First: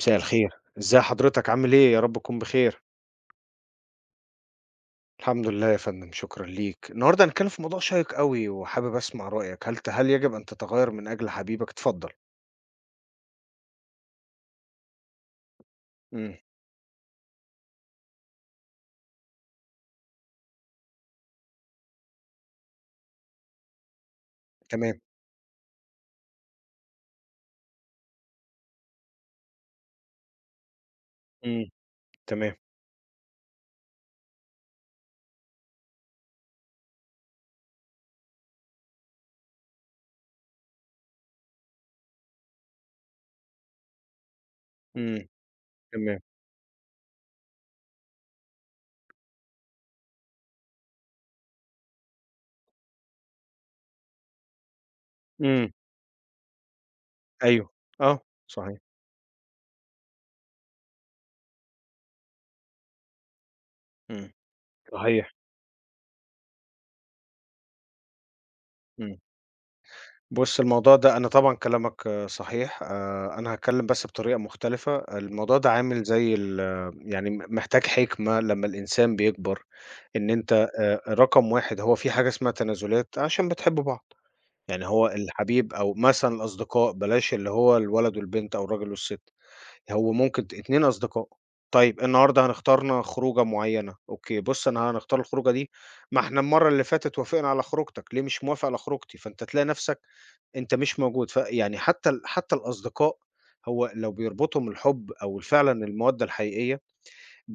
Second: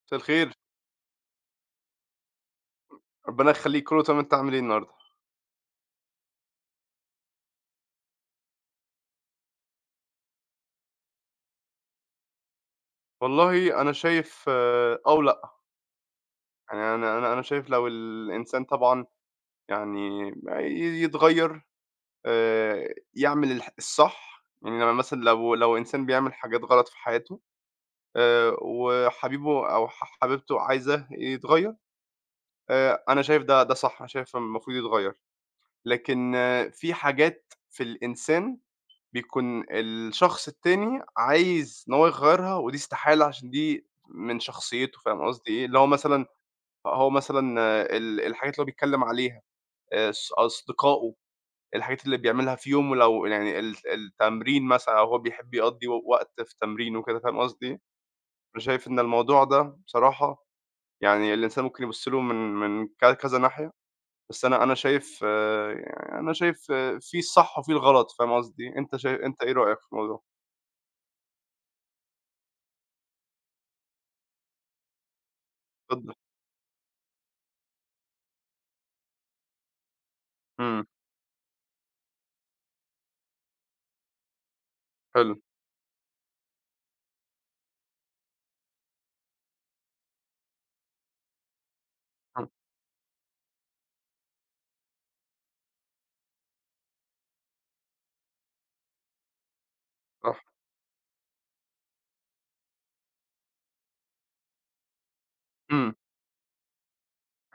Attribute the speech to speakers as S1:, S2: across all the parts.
S1: مساء
S2: مساء
S1: الخير،
S2: الخير،
S1: إزي حضرتك عامل إيه؟ يا رب تكون بخير،
S2: ربنا يخلّيك، كُلّه تمام، أنت عامل إيه النهارده؟
S1: الحمد لله يا فندم شكرًا ليك، النهارده هنتكلم في موضوع شيّق أوي وحابب أسمع رأيك، هل يجب أن تتغيّر من أجل حبيبك؟ اتفضل.
S2: والله أنا شايف آه، أو لأ،
S1: إمم،
S2: يعني أنا شايف لو الإنسان طبعًا يعني يتغيّر، يعمل الصح، يعني لمّا
S1: تمام،
S2: مثلًا لو إنسان بيعمل حاجات غلط في حياته، وحبيبه أو حبيبته عايزاه
S1: إمم،
S2: يتغيّر.
S1: تمام،
S2: أنا شايف ده صح، أنا شايف المفروض يتغيّر، لكن آه، في حاجات في الإنسان بيكون الشخص التاني عايز إن هو يغيّرها ودي استحالة عشان دي من شخصيته، فاهم
S1: إمم،
S2: قصدي إيه؟ اللي هو
S1: تمام،
S2: مثلًا هو مثلًا آه، الحاجات اللي هو بيتكلّم عليها، آه، أصدقائه، الحاجات اللي بيعملها في يومه لو يعني التمرين مثلًا أو هو بيحب
S1: إمم،
S2: يقضّي وقت في تمرين وكده، فاهم قصدي
S1: أيوه،
S2: إيه؟
S1: آه،
S2: أنا
S1: صحيح،
S2: شايف إن الموضوع ده بصراحة يعني الإنسان ممكن يبُص له من كذا ناحية،
S1: إمم،
S2: بس أنا شايف
S1: صحيح،
S2: آه، يعني أنا شايف آه، في الصح وفي الغلط، فاهم قصدي إيه؟
S1: إمم.
S2: أنت إيه رأيك في الموضوع؟
S1: بُص الموضوع ده أنا طبعًا كلامك آه، صحيح، أنا هاتكلم بس بطريقة مختلفة، الموضوع ده عامل
S2: اتفضل.
S1: زي ال يعني محتاج حكمة لمّا الإنسان بيكبر، إن أنت
S2: إمم،
S1: رقم 1 هو في حاجة اسمها تنازلات عشان بتحبّوا بعض، يعني هو
S2: حلو،
S1: الحبيب أو مثلًا الأصدقاء بلاش اللي هو الولد والبنت أو الراجل والست، هو ممكن 2 أصدقاء، طيب النهارده
S2: إمم،
S1: هنختارنا خروجة معيّنة، أوكي بُص أنا هنختار الخروجة دي، ما إحنا المرّة اللي فاتت وافقنا على خروجتك، ليه مش موافق على خروجتي؟ فأنت تلاقي نَفْسك
S2: صح،
S1: أنت مش موجود، فيعني حتى الأصدقاء هو لو بيربطهم الحُب أو ال فعلًا
S2: إمم،
S1: المودة الحقيقية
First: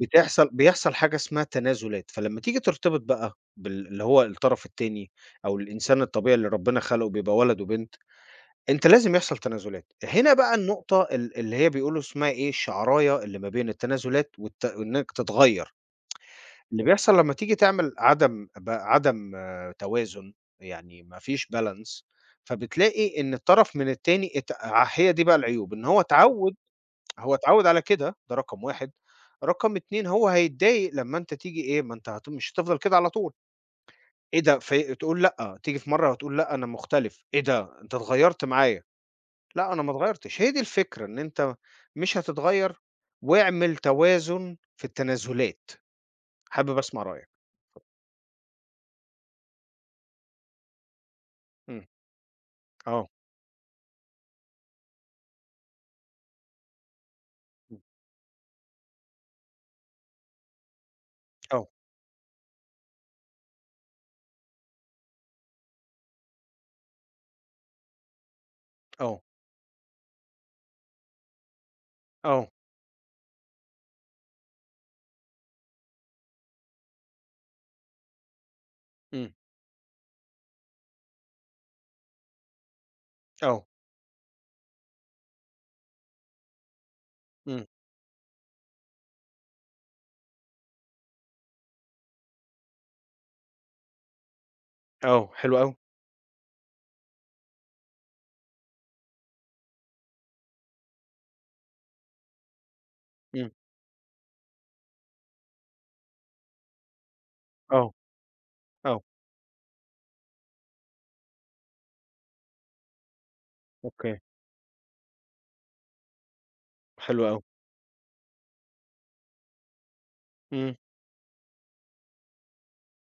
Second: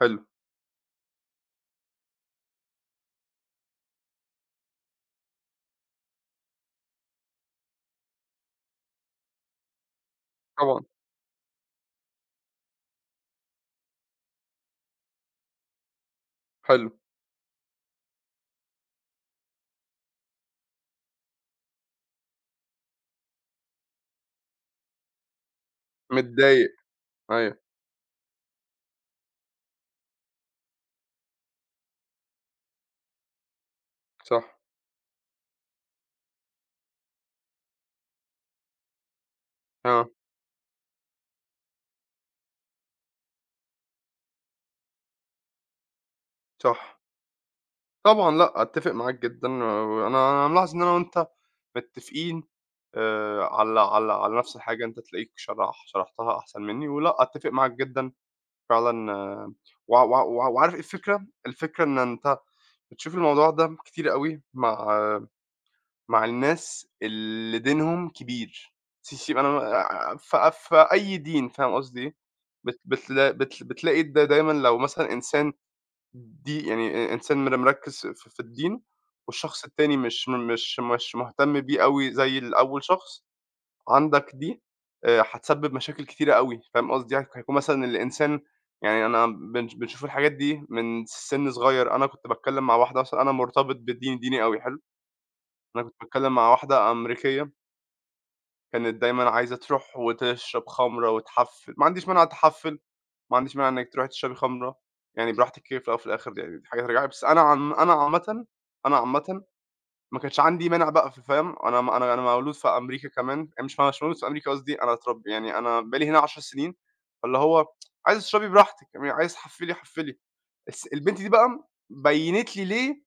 S2: حلو،
S1: بيحصل حاجة اسمها تنازلات، فلمّا تيجي ترتبط بقى بال اللي هو الطرف التاني أو الإنسان الطبيعي اللي ربنا خلقه بيبقى ولد وبنت، أنت لازم يحصل تنازلات، هنا بقى
S2: طبعًا،
S1: النقطة ال اللي هي بيقولوا اسمها إيه، الشعراية اللي ما بين التنازلات والت وإنك تتغيّر، اللي
S2: حلو،
S1: بيحصل لمّا تيجي تعمل عدم توازن، يعني ما فيش balance فبتلاقي إن الطرف من التاني ات ع هي دي بقى العيوب، إن هو اتعوّد
S2: متضايق،
S1: هو
S2: أيوه،
S1: اتعوّد على كده، ده رقم 1، رقم 2 هو هيتضايق لمّا أنت تيجي إيه، ما أنت مش هتفضل كده على طول، إيه
S2: صح،
S1: ده ف تقول لأ، تيجي في مرّة وتقول لأ أنا مختلف، إيه ده أنت اتغيّرت معايا، لأ أنا ما
S2: آه،
S1: اتغيّرتش، هي دي الفكرة إن أنت مش هتتغيّر، واعمل توازن في التنازلات، حابب
S2: صح،
S1: أسمع رأيك.
S2: طبعًا لأ، أتّفق معاك جدًا، وأنا أنا ملاحظ إن أنا وأنت
S1: إمم،
S2: متّفقين،
S1: آه،
S2: على على نفس الحاجة، أنت تلاقيك شرحتها أحسن منّي، ولأ، أتّفق معاك
S1: إمم،
S2: جدًا فعلًا. و وعارف إيه الفكرة؟
S1: آه،
S2: الفكرة إن أنت بتشوف الموضوع ده كتير أوي مع مع الناس اللي دينهم كبير.
S1: آه،
S2: سيس أنا في أي دين فاهم قصدي إيه؟
S1: آه،
S2: بت بتلا بت بتلاقي ده دايمًا لو مثلًا إنسان، دي يعني إنسان مركّز في الدين
S1: إمم،
S2: والشخص التاني مش مهتم بيه أوي زي الأول شخص،
S1: آه،
S2: عندك دي هتسبب مشاكل كتيرة أوي، فاهم قصدي؟ يعني هيكون
S1: إمم،
S2: مثلًا الإنسان، يعني أنا بنشوف الحاجات دي من سِن صغير. أنا كنت باتكلّم مع واحدة، مثلًا أنا مرتبط بديني، ديني أوي، حلو؟
S1: آه، حلو أوي،
S2: أنا كنت باتكلّم مع واحدة أمريكية، كانت دايمًا عايزة تروح وتشرب خمرة وتحفِّل، ما عنديش مانع تحفِّل، ما
S1: إمم،
S2: عنديش مانع إنِّك تروحي تشربي خمرة، يعني براحتك كده في الأول وفي الآخر دي يعني دي حاجة ترجع لِك، بس
S1: آه،
S2: أنا عامةً، أنا
S1: آه،
S2: عامةً ما كانش عندي مانع بقى ف فاهم، أنا أنا مولود في أمريكا كمان، أنا مش
S1: أوكي،
S2: مولود في أمريكا قصدي، أنا يعني أنا بقى لي هنا 10 سنين،
S1: حلو
S2: فاللي
S1: أوي،
S2: هو عايزة تشربي براحتك، يعني عايزة تحفِّلي حفِّلي.
S1: إمم،
S2: بس البنت دي بقى بيّنت لي ليه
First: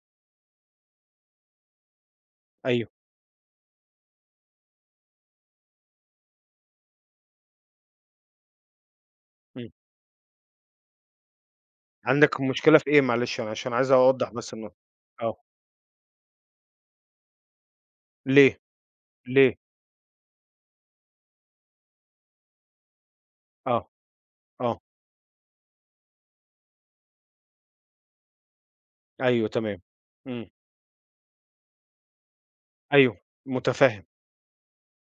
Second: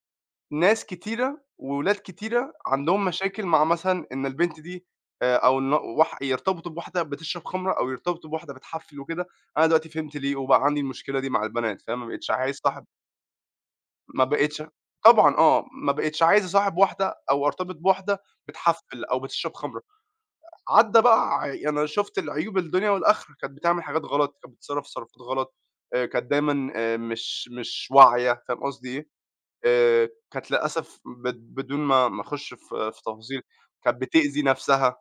S2: ناس كتيرة وولاد كتيرة
S1: أيوه،
S2: عندهم مشاكل مع مثلًا إن البنت دي، أو إن يرتبطوا بواحدة بتشرب خمرة أو يرتبطوا بواحدة بتحفّل وكده. أنا
S1: إمم.
S2: دلوقتي فهمت ليه وبقى عندي المشكلة دي مع البنات، فاهم، ما بقيتش
S1: عندك
S2: عايز
S1: مشكلة
S2: أصاحب،
S1: في إيه معلش أنا عشان عايز
S2: ما
S1: أوضّح بس
S2: بقيتش
S1: النقطة؟ آه،
S2: طبعًا آه، ما بقيتش عايز أصاحب واحدة أو أرتبط بواحدة
S1: ليه،
S2: بتحفّل أو بتشرب
S1: ليه؟
S2: خمرة. عدّى بقى ع أنا شُفت العيوب الدنيا والآخرة، كانت بتعمل
S1: آه،
S2: حاجات غلط، كانت
S1: آه،
S2: بتتصرّف تصرفات غلط، كانت دايمًا مش واعية، فاهم قصدي إيه؟
S1: أيوه تمام، إمم،
S2: كانت للأسف بدون ما أخُش في
S1: أيوه،
S2: تفاصيل، كانت
S1: متفهّم،
S2: بتأذي نَفْسها،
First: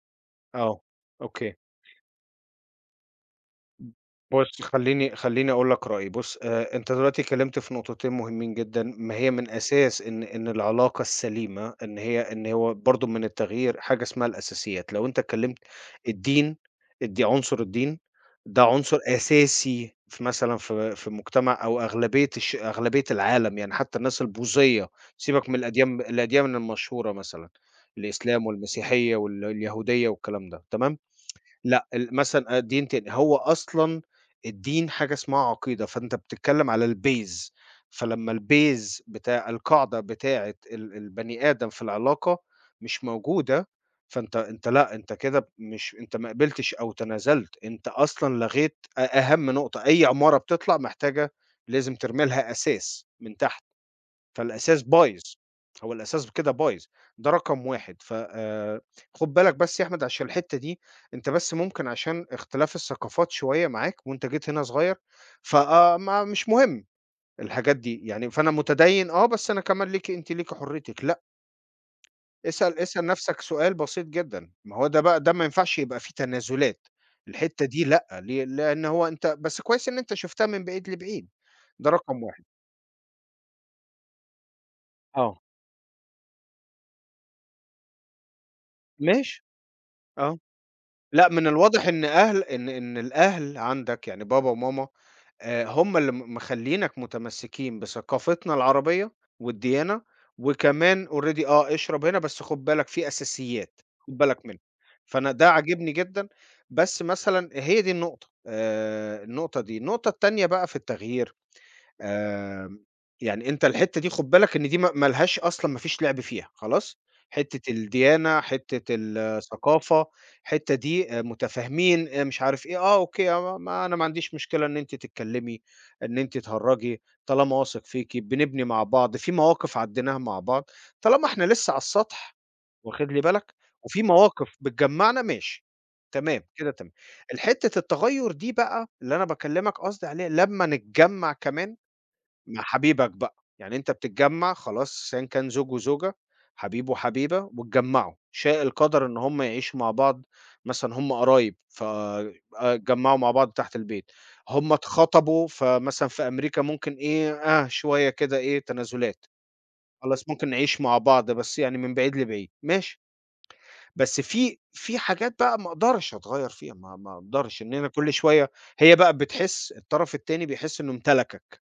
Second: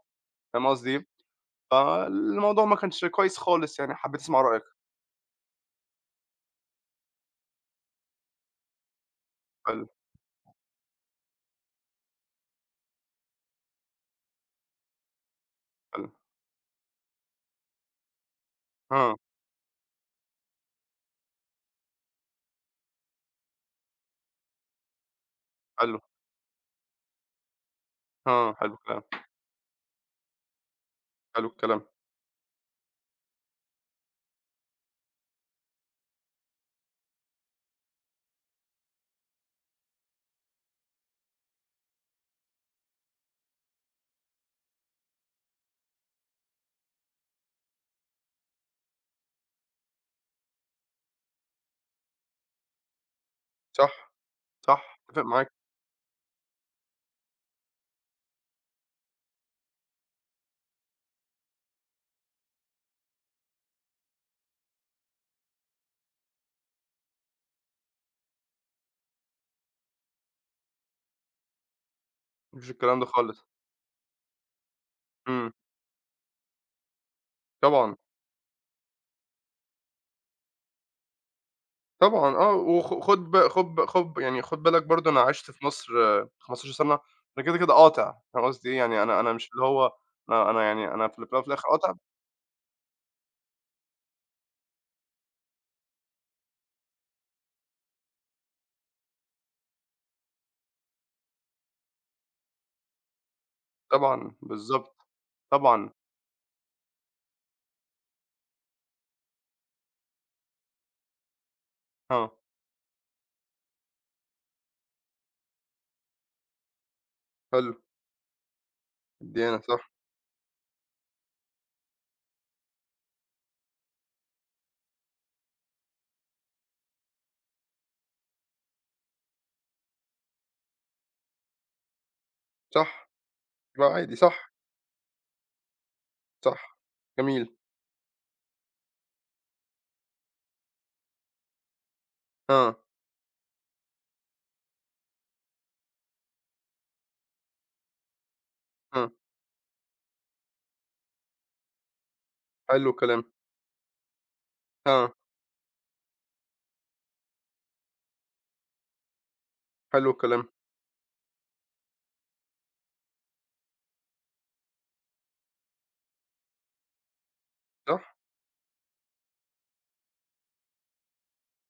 S2: فاهم
S1: آه،
S2: قصدي إيه؟
S1: أوكي.
S2: فالموضوع ما كانش كويس خالص يعني، حبّيت أسمع
S1: بُص،
S2: رأيك.
S1: خلّيني أقول لك رأيي، بُص أنت دلوقتي اتكلمت في نقطتين مهمين جدًا، ما هي من
S2: حلو،
S1: أساس إن العلاقة السليمة إن هي إن هو برضه من التغيير حاجة اسمها الأساسيات، لو أنت اتكلمت
S2: حلو،
S1: الدين عنصر الدين ده عنصر
S2: آه،
S1: أساسي في مثلًا في مجتمع أو أغلبية الش أغلبية العالم، يعني حتى الناس البوذية، سيبك من
S2: حلو،
S1: الأديان الأديان المشهورة مثلًا، الإسلام
S2: آه، حلو الكلام،
S1: والمسيحية وال اليهودية والكلام ده، تمام؟
S2: حلو الكلام.
S1: لأ، ال مثلًا دين تاني، هو أصلًا الدين حاجة اسمها عقيدة، فأنت بتتكلّم على الbase فلمّا الbase بتاع القاعدة بتاعة ال البني آدم في العلاقة مش موجودة، فأنت لأ، أنت كده مش أنت ما قبلتش أو تنازلت، أنت أصلًا لغيت أهم نقطة، أي عمارة بتطلع محتاجة لازم ترمي لها أساس من تحت.
S2: صح،
S1: فالأساس
S2: صح، أتّفق
S1: بايظ،
S2: معاك،
S1: هو الأساس كده بايظ، ده رقم 1 ف خُد بالك بس يا أحمد عشان الحتّة دي، أنت بس ممكن عشان اختلاف الثقافات شوية معاك وأنت جيت هنا صغير، ف ما مش مهم الحاجات دي، يعني فأنا متديّن آه، بس أنا كمان ليكِ أنتِ ليكِ حريتِك، لأ،
S2: ما فيش
S1: اسأل
S2: الكلام
S1: اسأل
S2: ده
S1: نَفْسك
S2: خالص.
S1: سؤال بسيط جدًا، ما هو ده بقى ده ما
S2: إمم،
S1: ينفعش يبقى فيه تنازلات، الحتّة دي
S2: طبعًا،
S1: لأ، ليه؟ لإن هو أنت بس كويس إن أنت شُفتها من بعيد لبعيد، ده رقم
S2: طبعًا
S1: 1
S2: آه، وخ خُد ب خُد ب خُد ب... يعني خُد بالك برضه أنا
S1: آه،
S2: عِشت في مصر 15 سَنة، أنا كده، كده قاطع، فاهم قصدي إيه؟ يعني أنا
S1: ماشي،
S2: مش اللي هو،
S1: آه.
S2: أنا يعني أنا في
S1: لأ،
S2: الأول
S1: من
S2: وفي الآخر
S1: الواضح
S2: قاطع.
S1: إن أهل إن الأهل عندك يعني بابا وماما هم اللي مخلّينك متمسّكين بثقافتنا العربية والديانة، وكمان already آه، اشرب هنا بس خُد بالك في أساسيات، خُد
S2: طبعًا،
S1: بالك منها.
S2: بالضبط،
S1: فأنا ده
S2: طبعًا،
S1: عاجبني جدًا، بس مثلًا هي دي النقطة، النقطة دي. النقطة التانية بقى في التغيير
S2: آه.
S1: آمم، يعني أنت الحتّة دي خُد بالك إن دي ما لهاش أصلًا ما فيش لعب فيها، خلاص؟ حتّة
S2: حلو،
S1: الديانة، حتّة
S2: الديانة صح،
S1: الثقافة، الحتّة دي متفاهمين مش عارف إيه، آه أوكي آه أنا ما عنديش مشكلة إن أنتِ تتكلّمي، إن أنتِ تهرّجي، طالما واثق فيكِ، بنبني مع بعض، في مواقف عدّيناها مع بعض، طالما إحنا لسّه على السطح
S2: صح،
S1: واخد لي بالك؟
S2: يبقى
S1: وفي
S2: عادي صح،
S1: مواقف بتجمّعنا ماشي، تمام، كده
S2: صح،
S1: تمام.
S2: جميل،
S1: الحتّة التغيُّر دي بقى اللي أنا باكلّمك قصدي عليها لمّا نتجمّع كمان مع
S2: آه،
S1: حبيبك بقى، يعني أنت بتتجمّع خلاص أيًا كان زوج وزوجة، حبيب وحبيبة واتجمّعوا، شاء القدر
S2: آه،
S1: إن هم يعيشوا مع بعض مثلًا هم قرايب ف آه،
S2: حلو
S1: اتجمّعوا
S2: الكلام،
S1: مع بعض تحت البيت، هم
S2: آه،
S1: اتخطبوا فمثلًا في أمريكا ممكن إيه، آه، شوية كده إيه تنازلات،
S2: حلو
S1: خلاص ممكن
S2: الكلام،
S1: نعيش مع بعض بس يعني من بعيد لبعيد، ماشي، بس في حاجات بقى ما أقدرش أتغيّر فيها، ما أقدرش إن أنا
S2: صح،
S1: كل شوية هي بقى بتحس الطرف التاني بيحس إنه امتلكك،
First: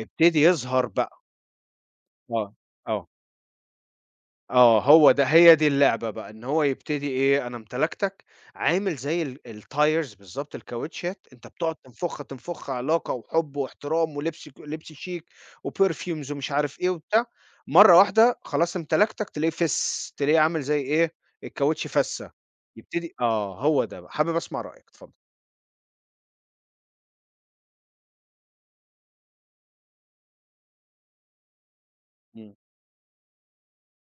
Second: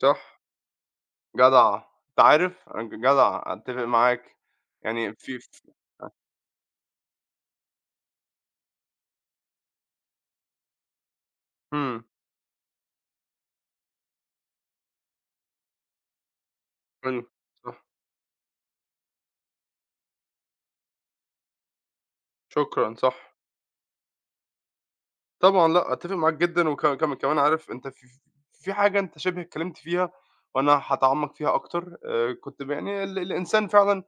S2: صح،
S1: يظهر بقى
S2: جدع، أنت
S1: آه،
S2: عارف أنا ج
S1: آه،
S2: جدع، أتّفق معاك،
S1: آه، هو
S2: يعني
S1: ده
S2: في ف
S1: هي دي اللعبة بقى، إن هو يبتدي إيه، أنا امتلكتك، عامل زي ال الTires بالضبط الكاوتشات، أنت بتقعد
S2: إمم،
S1: تنفخها، تنفخها علاقة وحب واحترام ولبس لبس شيك وperfumes ومش عارف إيه
S2: حلو،
S1: وبتاع،
S2: صح،
S1: مرّة واحدة خلاص امتلكتك تلاقيه فِس، تلاقيه عامل زي إيه، الكاوتش فَسّة،
S2: شكرًا،
S1: يبتدي
S2: صح،
S1: آه، هو ده بقى، حابب أسمع رأيك، اتفضل.
S2: طبعًا لأ، أتّفق معاك جدًا وك كم كمان عارف أنت في في حاجة أنت شِبه اتكلمت فيها وأنا هاتعمّق فيها أكتر.
S1: إمم،
S2: كنت يعني الإنسان فعلًا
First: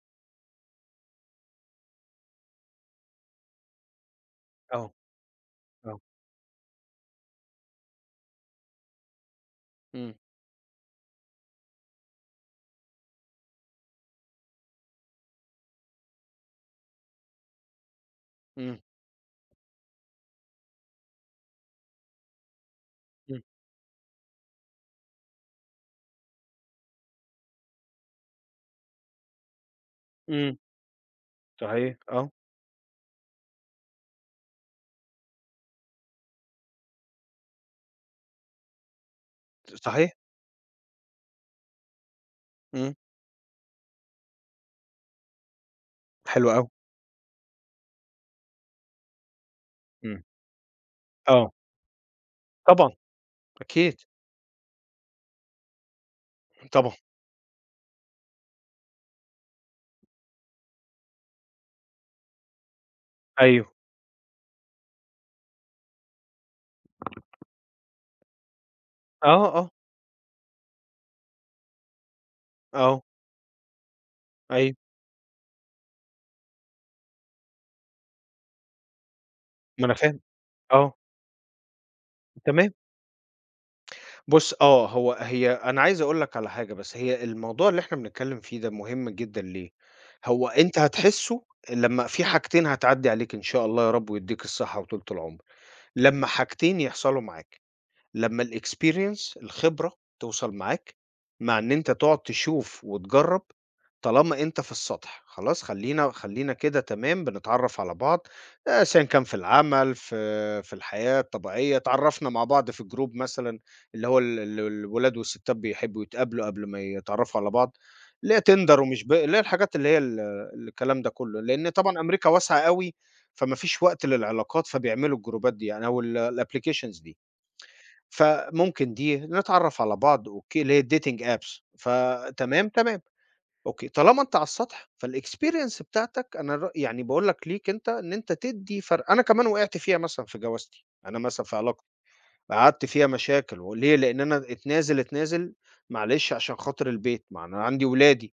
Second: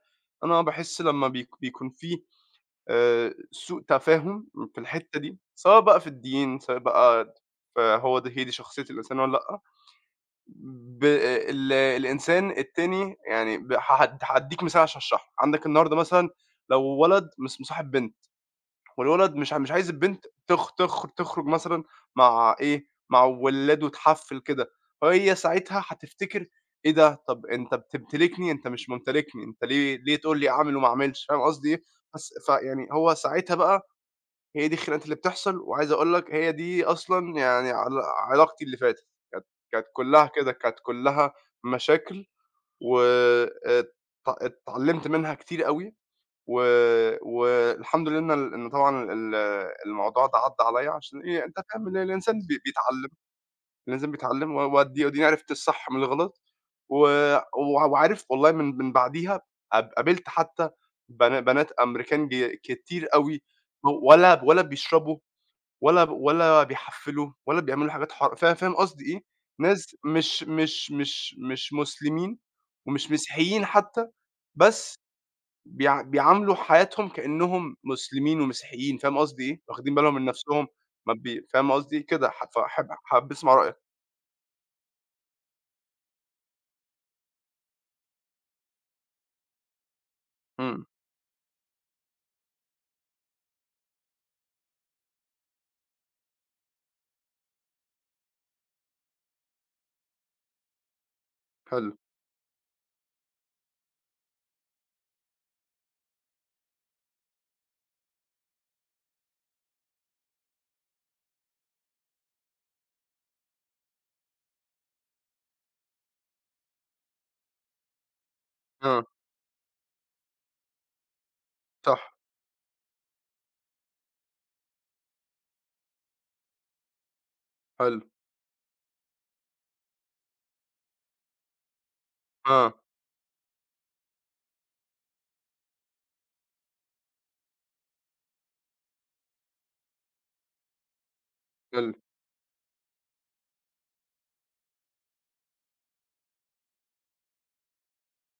S2: أنا باحس لمّا بيكون في سوء تفاهم في
S1: آه،
S2: الحتّة دي، سواء
S1: آه،
S2: بقى في الدين، سواء بقى فهو ده هي دي شخصية الإنسان والّا لأ.
S1: إمم،
S2: ب ال الإنسان التاني يعني ب هاد هادّيك مثال عشان أشرحه، عندك النهارده مثلًا لو ولد مصاحب بنت،
S1: إمم،
S2: والولد مش عايز البنت تخ تخ تخرج مثلًا مع إيه، مع
S1: إمم،
S2: ولاد وتحفّل كده، فهي ساعتها هتفتكر إيه ده، طب أنت بتمتلكني، أنت مش ممتلكني، أنت ليه تقول لي
S1: إمم،
S2: أعمل وما أعملش، فاهم قصدي إيه؟
S1: صحيح، آه،
S2: بس فيعني هو ساعتها بقى هي دي الخناقات اللي بتحصل، وعايز أقول لك هي دي أصلًا يعني علاقتي اللي فاتت، كانت، كانت
S1: صحيح،
S2: كلّها كده، كانت كلّها مشاكل
S1: إمم،
S2: و ات اتعلّمت منها كتير أوي.
S1: حلو
S2: و
S1: أوي،
S2: والحمد لله إن ال إن طبعًا
S1: إمم،
S2: الموضوع ده عدّى عليَّ عشان إيه،
S1: آه،
S2: أنت فاهم الإنسان
S1: طبعًا.
S2: بيتعلّم،
S1: أكيد،
S2: الإنسان بيتعلّم و وأدي وأديني عرفت الصح من الغلط.
S1: طبعًا.
S2: و وعارف والله من بعديها قابلت حتى بنات أمريكان كتير أوي،
S1: أيوه.
S2: و ولا بيشربوا ولا بيحفّلوا ولا بيعملوا حاجات فاهم قصدي إيه؟
S1: آه، آه،
S2: ناس مش مسلمين
S1: آه،
S2: ومش مسيحيين حتى،
S1: أيوه،
S2: بس بيعاملوا حياتهم كإنّهم مسلمين ومسيحيين، فاهم قصدي إيه؟
S1: ما أنا
S2: واخدين بالهم
S1: فاهم،
S2: من نَفْسهم،
S1: آه،
S2: ما بي فاهم قصدي إيه؟ كده ح
S1: تمام.
S2: فاحب حابب أسمع رأيك.
S1: بُص آه، هو هي أنا عايز أقول لك على حاجة بس، هي الموضوع اللي إحنا بنتكلّم فيه ده مهم جدًا ليه؟ هو أنت
S2: إمم،
S1: هتحسّه لمّا في حاجتين هتعدّي عليك إن شاء الله يا رب ويدّيك الصحة وطولة العمر، لمّا حاجتين يحصلوا معاك. لمّا الexperience الخبرة توصل معاك، مع إن
S2: حلو،
S1: أنت تقعد تشوف وتجرّب، طالما أنت في السطح، خلاص خلّينا كده تمام بنتعرّف على بعض، سواءً كان في العمل، في الحياة الطبيعية، اتعرّفنا مع بعض في جروب مثلًا اللي هو ال ال الولاد والستات بيحبّوا يتقابلوا قبل ما يتعرّفوا على بعض، اللي هي Tinder ومش
S2: آه،
S1: ب اللي هي الحاجات اللي هي ال الكلام ده كلّه، لإن طبعًا
S2: صح،
S1: أمريكا واسعة أوي، فما فيش وقت للعلاقات، فبيعملوا الجروبات دي يعني أو ال الapplications دي.
S2: حلو،
S1: فممكن دي، نتعرّف على بعض أوكي، اللي هي الdating apps فتمام،
S2: آه،
S1: تمام، أوكي. طالما أنت على السطح فالexperience بتاعتك أنا ر يعني باقول لك ليك أنت إن أنت تدّي فر أنا كمان وقعت فيها مثلًا في جوازتي، أنا مثلًا في علاقتي،
S2: حلو،
S1: قعدت فيها مشاكل وليه؟ لإن أنا اتنازل، اتنازل معلش عشان خاطر البيت، ما أنا عندي ولادي.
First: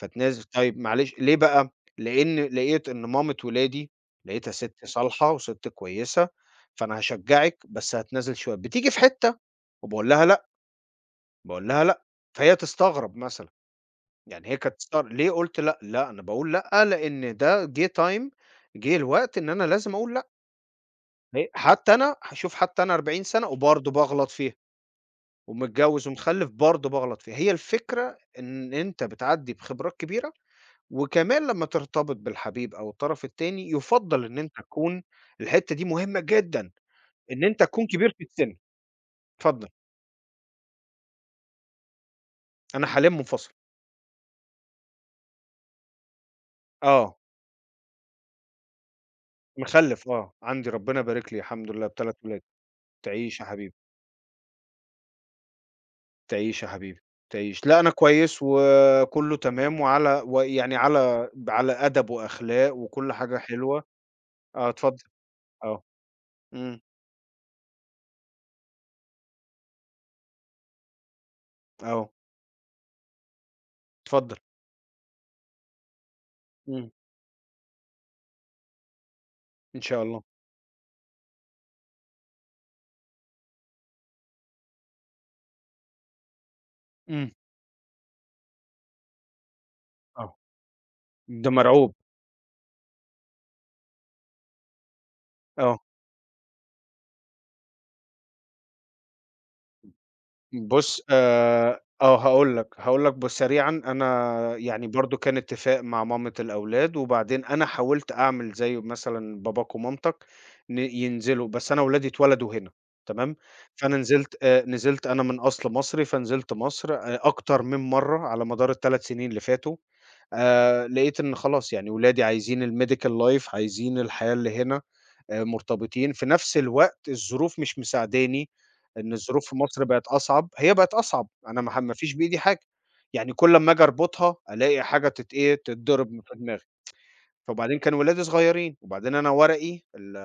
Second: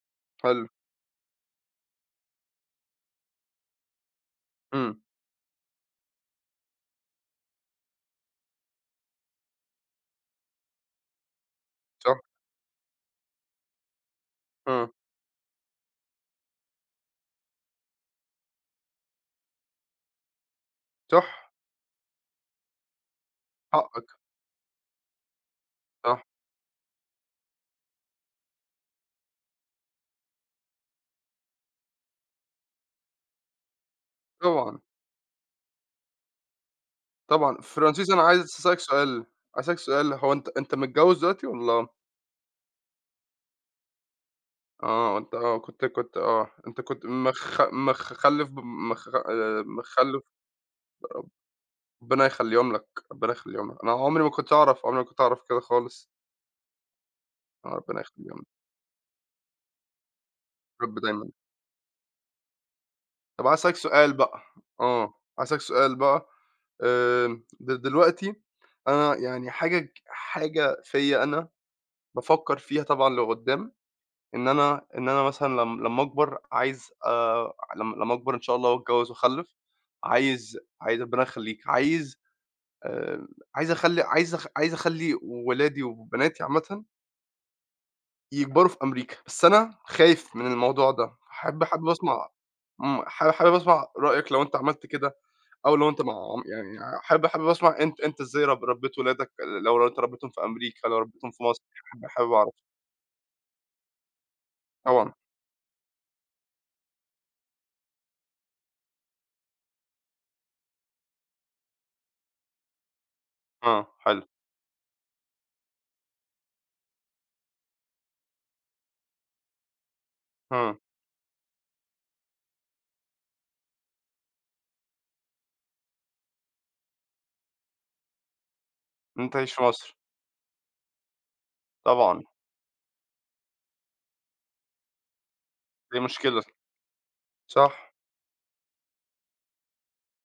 S1: فتنازل
S2: حلو،
S1: طيب معلش ليه بقى؟ لإن لقيت إن مامة ولادي لقيتها ست
S2: إمم،
S1: صالحة وست كويسة، فأنا هاشجّعِك بس هاتنازل شوية، بتيجي في حتّة وباقول لها لأ، باقول لها لأ،
S2: صح،
S1: فهي تستغرب مثلًا، يعني هي كانت
S2: آه،
S1: تستغرب ليه قُلت لأ؟ لأ، أنا باقول لأ لإن ده جه time جه الوقت إن أنا لازم أقول لأ،
S2: صح،
S1: حتى أنا هاشوف حتى أنا 40 سَنة وبرضه
S2: حقّك،
S1: باغلط فيها، ومتجوّز
S2: صح،
S1: ومخلّف برضه باغلط فيها، هي الفكرة إن أنت بتعدّي بخبرات كبيرة وكمان لمّا ترتبط بالحبيب أو الطرف التاني، يُفضّل إن أنت
S2: طبعًا.
S1: تكون الحتّة دي مهمة جدًا، إن أنت
S2: طبعًا.
S1: تكون
S2: فرانسيس
S1: كبير
S2: أنا
S1: في
S2: عايز
S1: السِن.
S2: أسألك سؤال،
S1: اتفضل،
S2: أسألك سؤال، هو أنت متجوّز دلوقتي والّا
S1: أنا حاليًا منفصل.
S2: آه، أنت آه، كنت آه، أنت كنت
S1: آه،
S2: مخ مخلِّف ب مخ
S1: مخلِّف
S2: مخلِّف.
S1: آه، عندي ربنا يبارك لي الحمد لله ب3
S2: ربنا
S1: ولاد.
S2: يخلّيهم لك، ربنا
S1: تعيش يا
S2: يخلّيهم
S1: حبيبي،
S2: لك. أنا عمري ما كنت أعرف، عمري ما كنت أعرف كده خالص.
S1: تعيش يا حبيبي، تعيش.
S2: آه،
S1: لأ، أنا
S2: ربنا
S1: كويس
S2: يخلّيهم لك،
S1: وكُلّه تمام وعلى ويعني
S2: يا رب دايمًا.
S1: على أدب وأخلاق وكل حاجة
S2: طَب عايز أسألك
S1: حلوة.
S2: سؤال بقى،
S1: آه، اتفضل.
S2: آه، عايز أسألك
S1: آه،
S2: سؤال بقى،
S1: إمم،
S2: آمم، دلوقتي أنا يعني حاجة فيّا أنا
S1: آه،
S2: بافكّر فيها طبعًا لقدّام،
S1: اتفضل.
S2: إن أنا مثلًا لم لمّا أكبر
S1: إمم،
S2: عايز، لم لمّا أكبر إن شاء الله وأتجوّز وأخلّف،
S1: إن شاء الله.
S2: عايز ربنا يخلّيك، عايز آآ عايز أخلّي عايز أخ عايز أخلّي ولادي وبناتي عامةً
S1: إمم،
S2: يكبروا في أمريكا، بس أنا
S1: آه،
S2: خايف من الموضوع ده،
S1: ده
S2: حابب
S1: مرعوب.
S2: أسمع، إمم، حابب أسمع رأيك لو أنت عملت كده أو
S1: آه.
S2: لو أنت مع، يعني حابب أسمع أنت أنت إزاي رب ربّيت ولادك، لو أنت ربّيتهم في أمريكا، لو
S1: بُص
S2: ربّيتهم في مصر،
S1: آه
S2: حابب أعرف.
S1: هاقول لك، هاقول لك بُص سريعًا، أنا يعني
S2: طبعًا،
S1: برضه كان اتفاق مع مامة الأولاد، وبعدين أنا حاولت أعمل زي مثلًا باباك ومامتك ينزلوا، بس أنا ولادي اتولدوا هنا تمام،
S2: آه،
S1: فأنا
S2: حلو،
S1: نزلت نزلت أنا من أصل مصري، فنزلت مصر أكتر من مرّة على مدار ال3 سنين اللي فاتوا،
S2: إمم،
S1: لقيت إن خلاص يعني ولادي عايزين الMedical life عايزين الحياة اللي هنا. مرتبطين، في نفس الوقت الظروف مش مساعداني، إن
S2: إن أنت
S1: الظروف
S2: تعيش
S1: في
S2: في
S1: مصر
S2: مصر،
S1: بقت أصعب، هي بقت أصعب، أنا ما فيش
S2: طبعًا.
S1: بإيدي حاجة، يعني كل أمّا آجي أربطها ألاقي حاجة تت إيه،
S2: دي
S1: تتضرب من في
S2: مشكلة،
S1: دماغي.
S2: صح،
S1: فوبعدين كان ولادي صغيّرين، وبعدين أنا ورقي ال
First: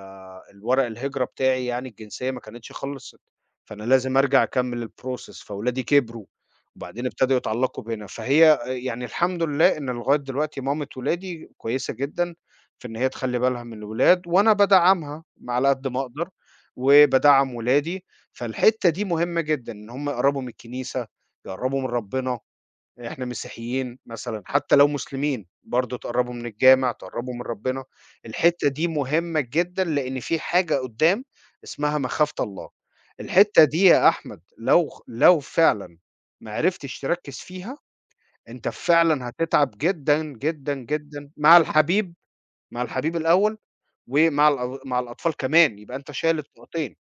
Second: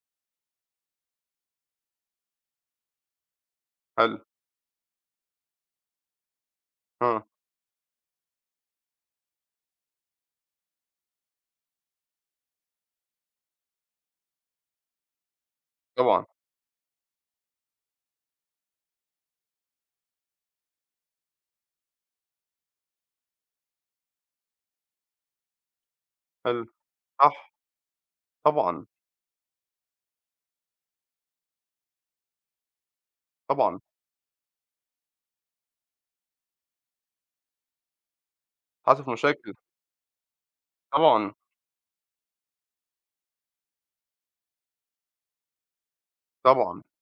S1: الورق الهجرة بتاعي يعني الجنسية ما كانتش خلصت، فأنا لازم
S2: حلو،
S1: أرجع أكمّل الprocess فولادي كبروا، وبعدين
S2: آه،
S1: ابتدوا يتعلّقوا بينا، فهي يعني الحمد لله إن لغاية دلوقتي مامة ولادي كويسة جدًا في إن هي تخلّي بالها من الولاد، وأنا بادعمها على قد ما
S2: طبعًا،
S1: أقدر، وبادعّم ولادي، فالحتّة دي مهمة جدًا إن هُم يقرّبوا من الكنيسة، يقرّبوا من ربنا. إحنا مسيحيين مثلًا، حتى لو مسلمين برضه تقرّبوا من
S2: حلو،
S1: الجامع، تقرّبوا من
S2: صح،
S1: ربنا، الحتّة
S2: طبعًا،
S1: دي مهمة جدًا لإن في حاجة قدّام اسمها مخافة الله، الحتّة
S2: طبعًا،
S1: دي يا أحمد لو فعلًا ما عرفتش تركّز فيها، أنت
S2: هتحصل
S1: فعلًا
S2: مشاكل،
S1: هتتعب جدًا، جدًا، جدًا
S2: طبعًا،
S1: مع الحبيب، مع الحبيب الأول ومع مع الأطفال كمان، يبقى أنت شايل
S2: طبعًا،
S1: الطاقتين،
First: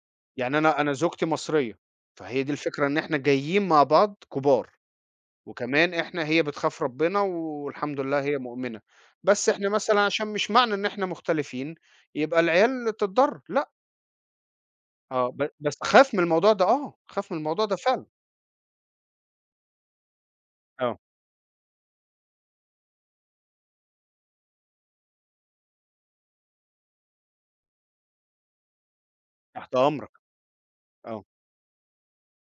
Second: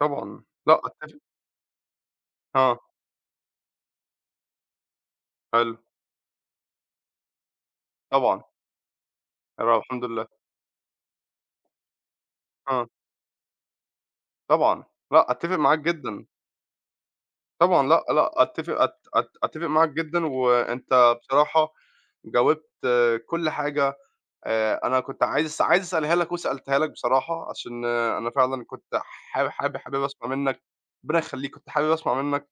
S2: طبعًا،
S1: يعني أنا
S2: لأ
S1: أنا
S2: أتفق،
S1: زوجتي مصرية، فهي دي
S2: آه،
S1: الفكرة إن إحنا جايين مع بعض كبار.
S2: حلو،
S1: وكمان إحنا هي بتخاف ربنا والحمد لله هي
S2: طبعًا،
S1: مؤمنة، بس إحنا
S2: يارب
S1: مثلًا
S2: الحمد
S1: عشان
S2: لله،
S1: مش معنى إن إحنا مختلفين يبقى
S2: آه،
S1: العيال تتضر، لأ،
S2: طبعًا،
S1: آه،
S2: لأ
S1: ب
S2: أتفق
S1: بس
S2: معاك
S1: أخاف من
S2: جدًا،
S1: الموضوع ده آه، أخاف من الموضوع ده
S2: طبعًا، لأ،
S1: فعلًا،
S2: لأ، أتفق أت أت أتفق معاك جدًا،
S1: آه،
S2: وأنت بصراحة جاوبت آه، كل حاجة. أنا كنت عايز أسألها لك وسألتها لك بصراحة، عشان آه، أنا فعلًا كنت
S1: تحت
S2: حابب
S1: أمرك،
S2: أسمع منك، ربنا
S1: آه،
S2: يخليك، كنت حابب أسمع منك،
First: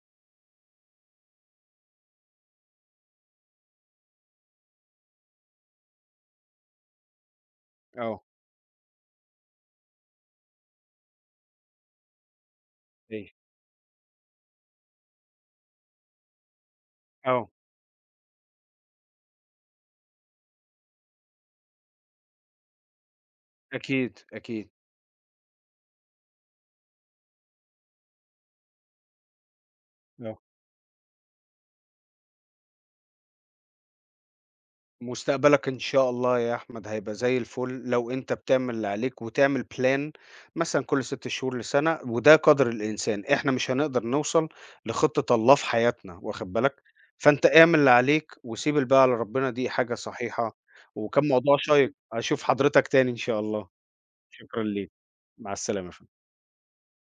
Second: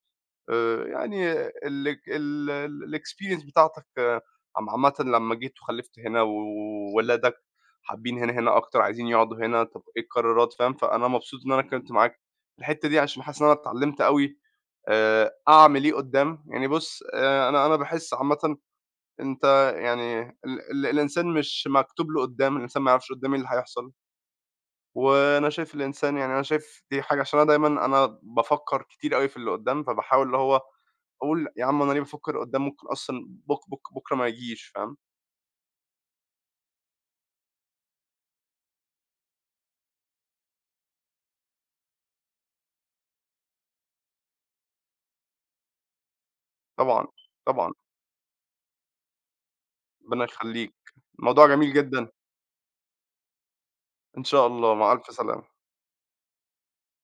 S2: يعني ال ال ال الexperience بتاعتك آه، عامةً لمّا جيت وخلّفت هنا وولادك حابين
S1: آه،
S2: هنا، هنا أكتر، عايزين يقعدوا هنا، طب إيه القرارات، فاهم؟ فأنا مبسوط إن أنا اتكلمت معاك في الحتّة دي عشان
S1: أيوه،
S2: حاسس إن أنا اتعلمت أوي، أعمل إيه قدّام، يعني بُص آآ
S1: آه،
S2: أنا أنا باحس عامةً أنت يعني ال ال الإنسان مش مكتوب له قدّام، الإنسان ما يعرفش قدّام إيه اللي هيحصل.
S1: أكيد، أكيد،
S2: وأنا شايف الإنسان يعني أنا شايف دي حاجة عشان أنا دايمًا أنا بافكّر كتير أوي في اللي قدّام، فباحاول اللي
S1: آه.
S2: هو أقول يا عم أنا ليه بافكّر قدّام ممكن أصلًا بُكرة ما يجيش فاهم؟
S1: مستقبلك إن شاء الله يا أحمد هيبقى زي الفل لو أنت بتعمل اللي عليك وتعمل plan مثلًا كل 6 شهور لسنة، وده قدر الإنسان، إحنا مش هنقدر نوصل لخطة الله في حياتنا واخد بالك،
S2: طبعًا،
S1: فأنت
S2: طبعًا،
S1: اعمل اللي عليك وسيب الباقي على ربنا دي حاجة
S2: ربنا
S1: صحيحة،
S2: يخلّيك،
S1: وكان
S2: الموضوع
S1: موضوع
S2: جميل
S1: شيّق،
S2: جدًا،
S1: أشوف حضرتك تاني إن شاء الله،
S2: إن شاء
S1: شكرًا
S2: الله،
S1: ليك،
S2: مع ألف سلامة.
S1: مع السلامة يا فندم.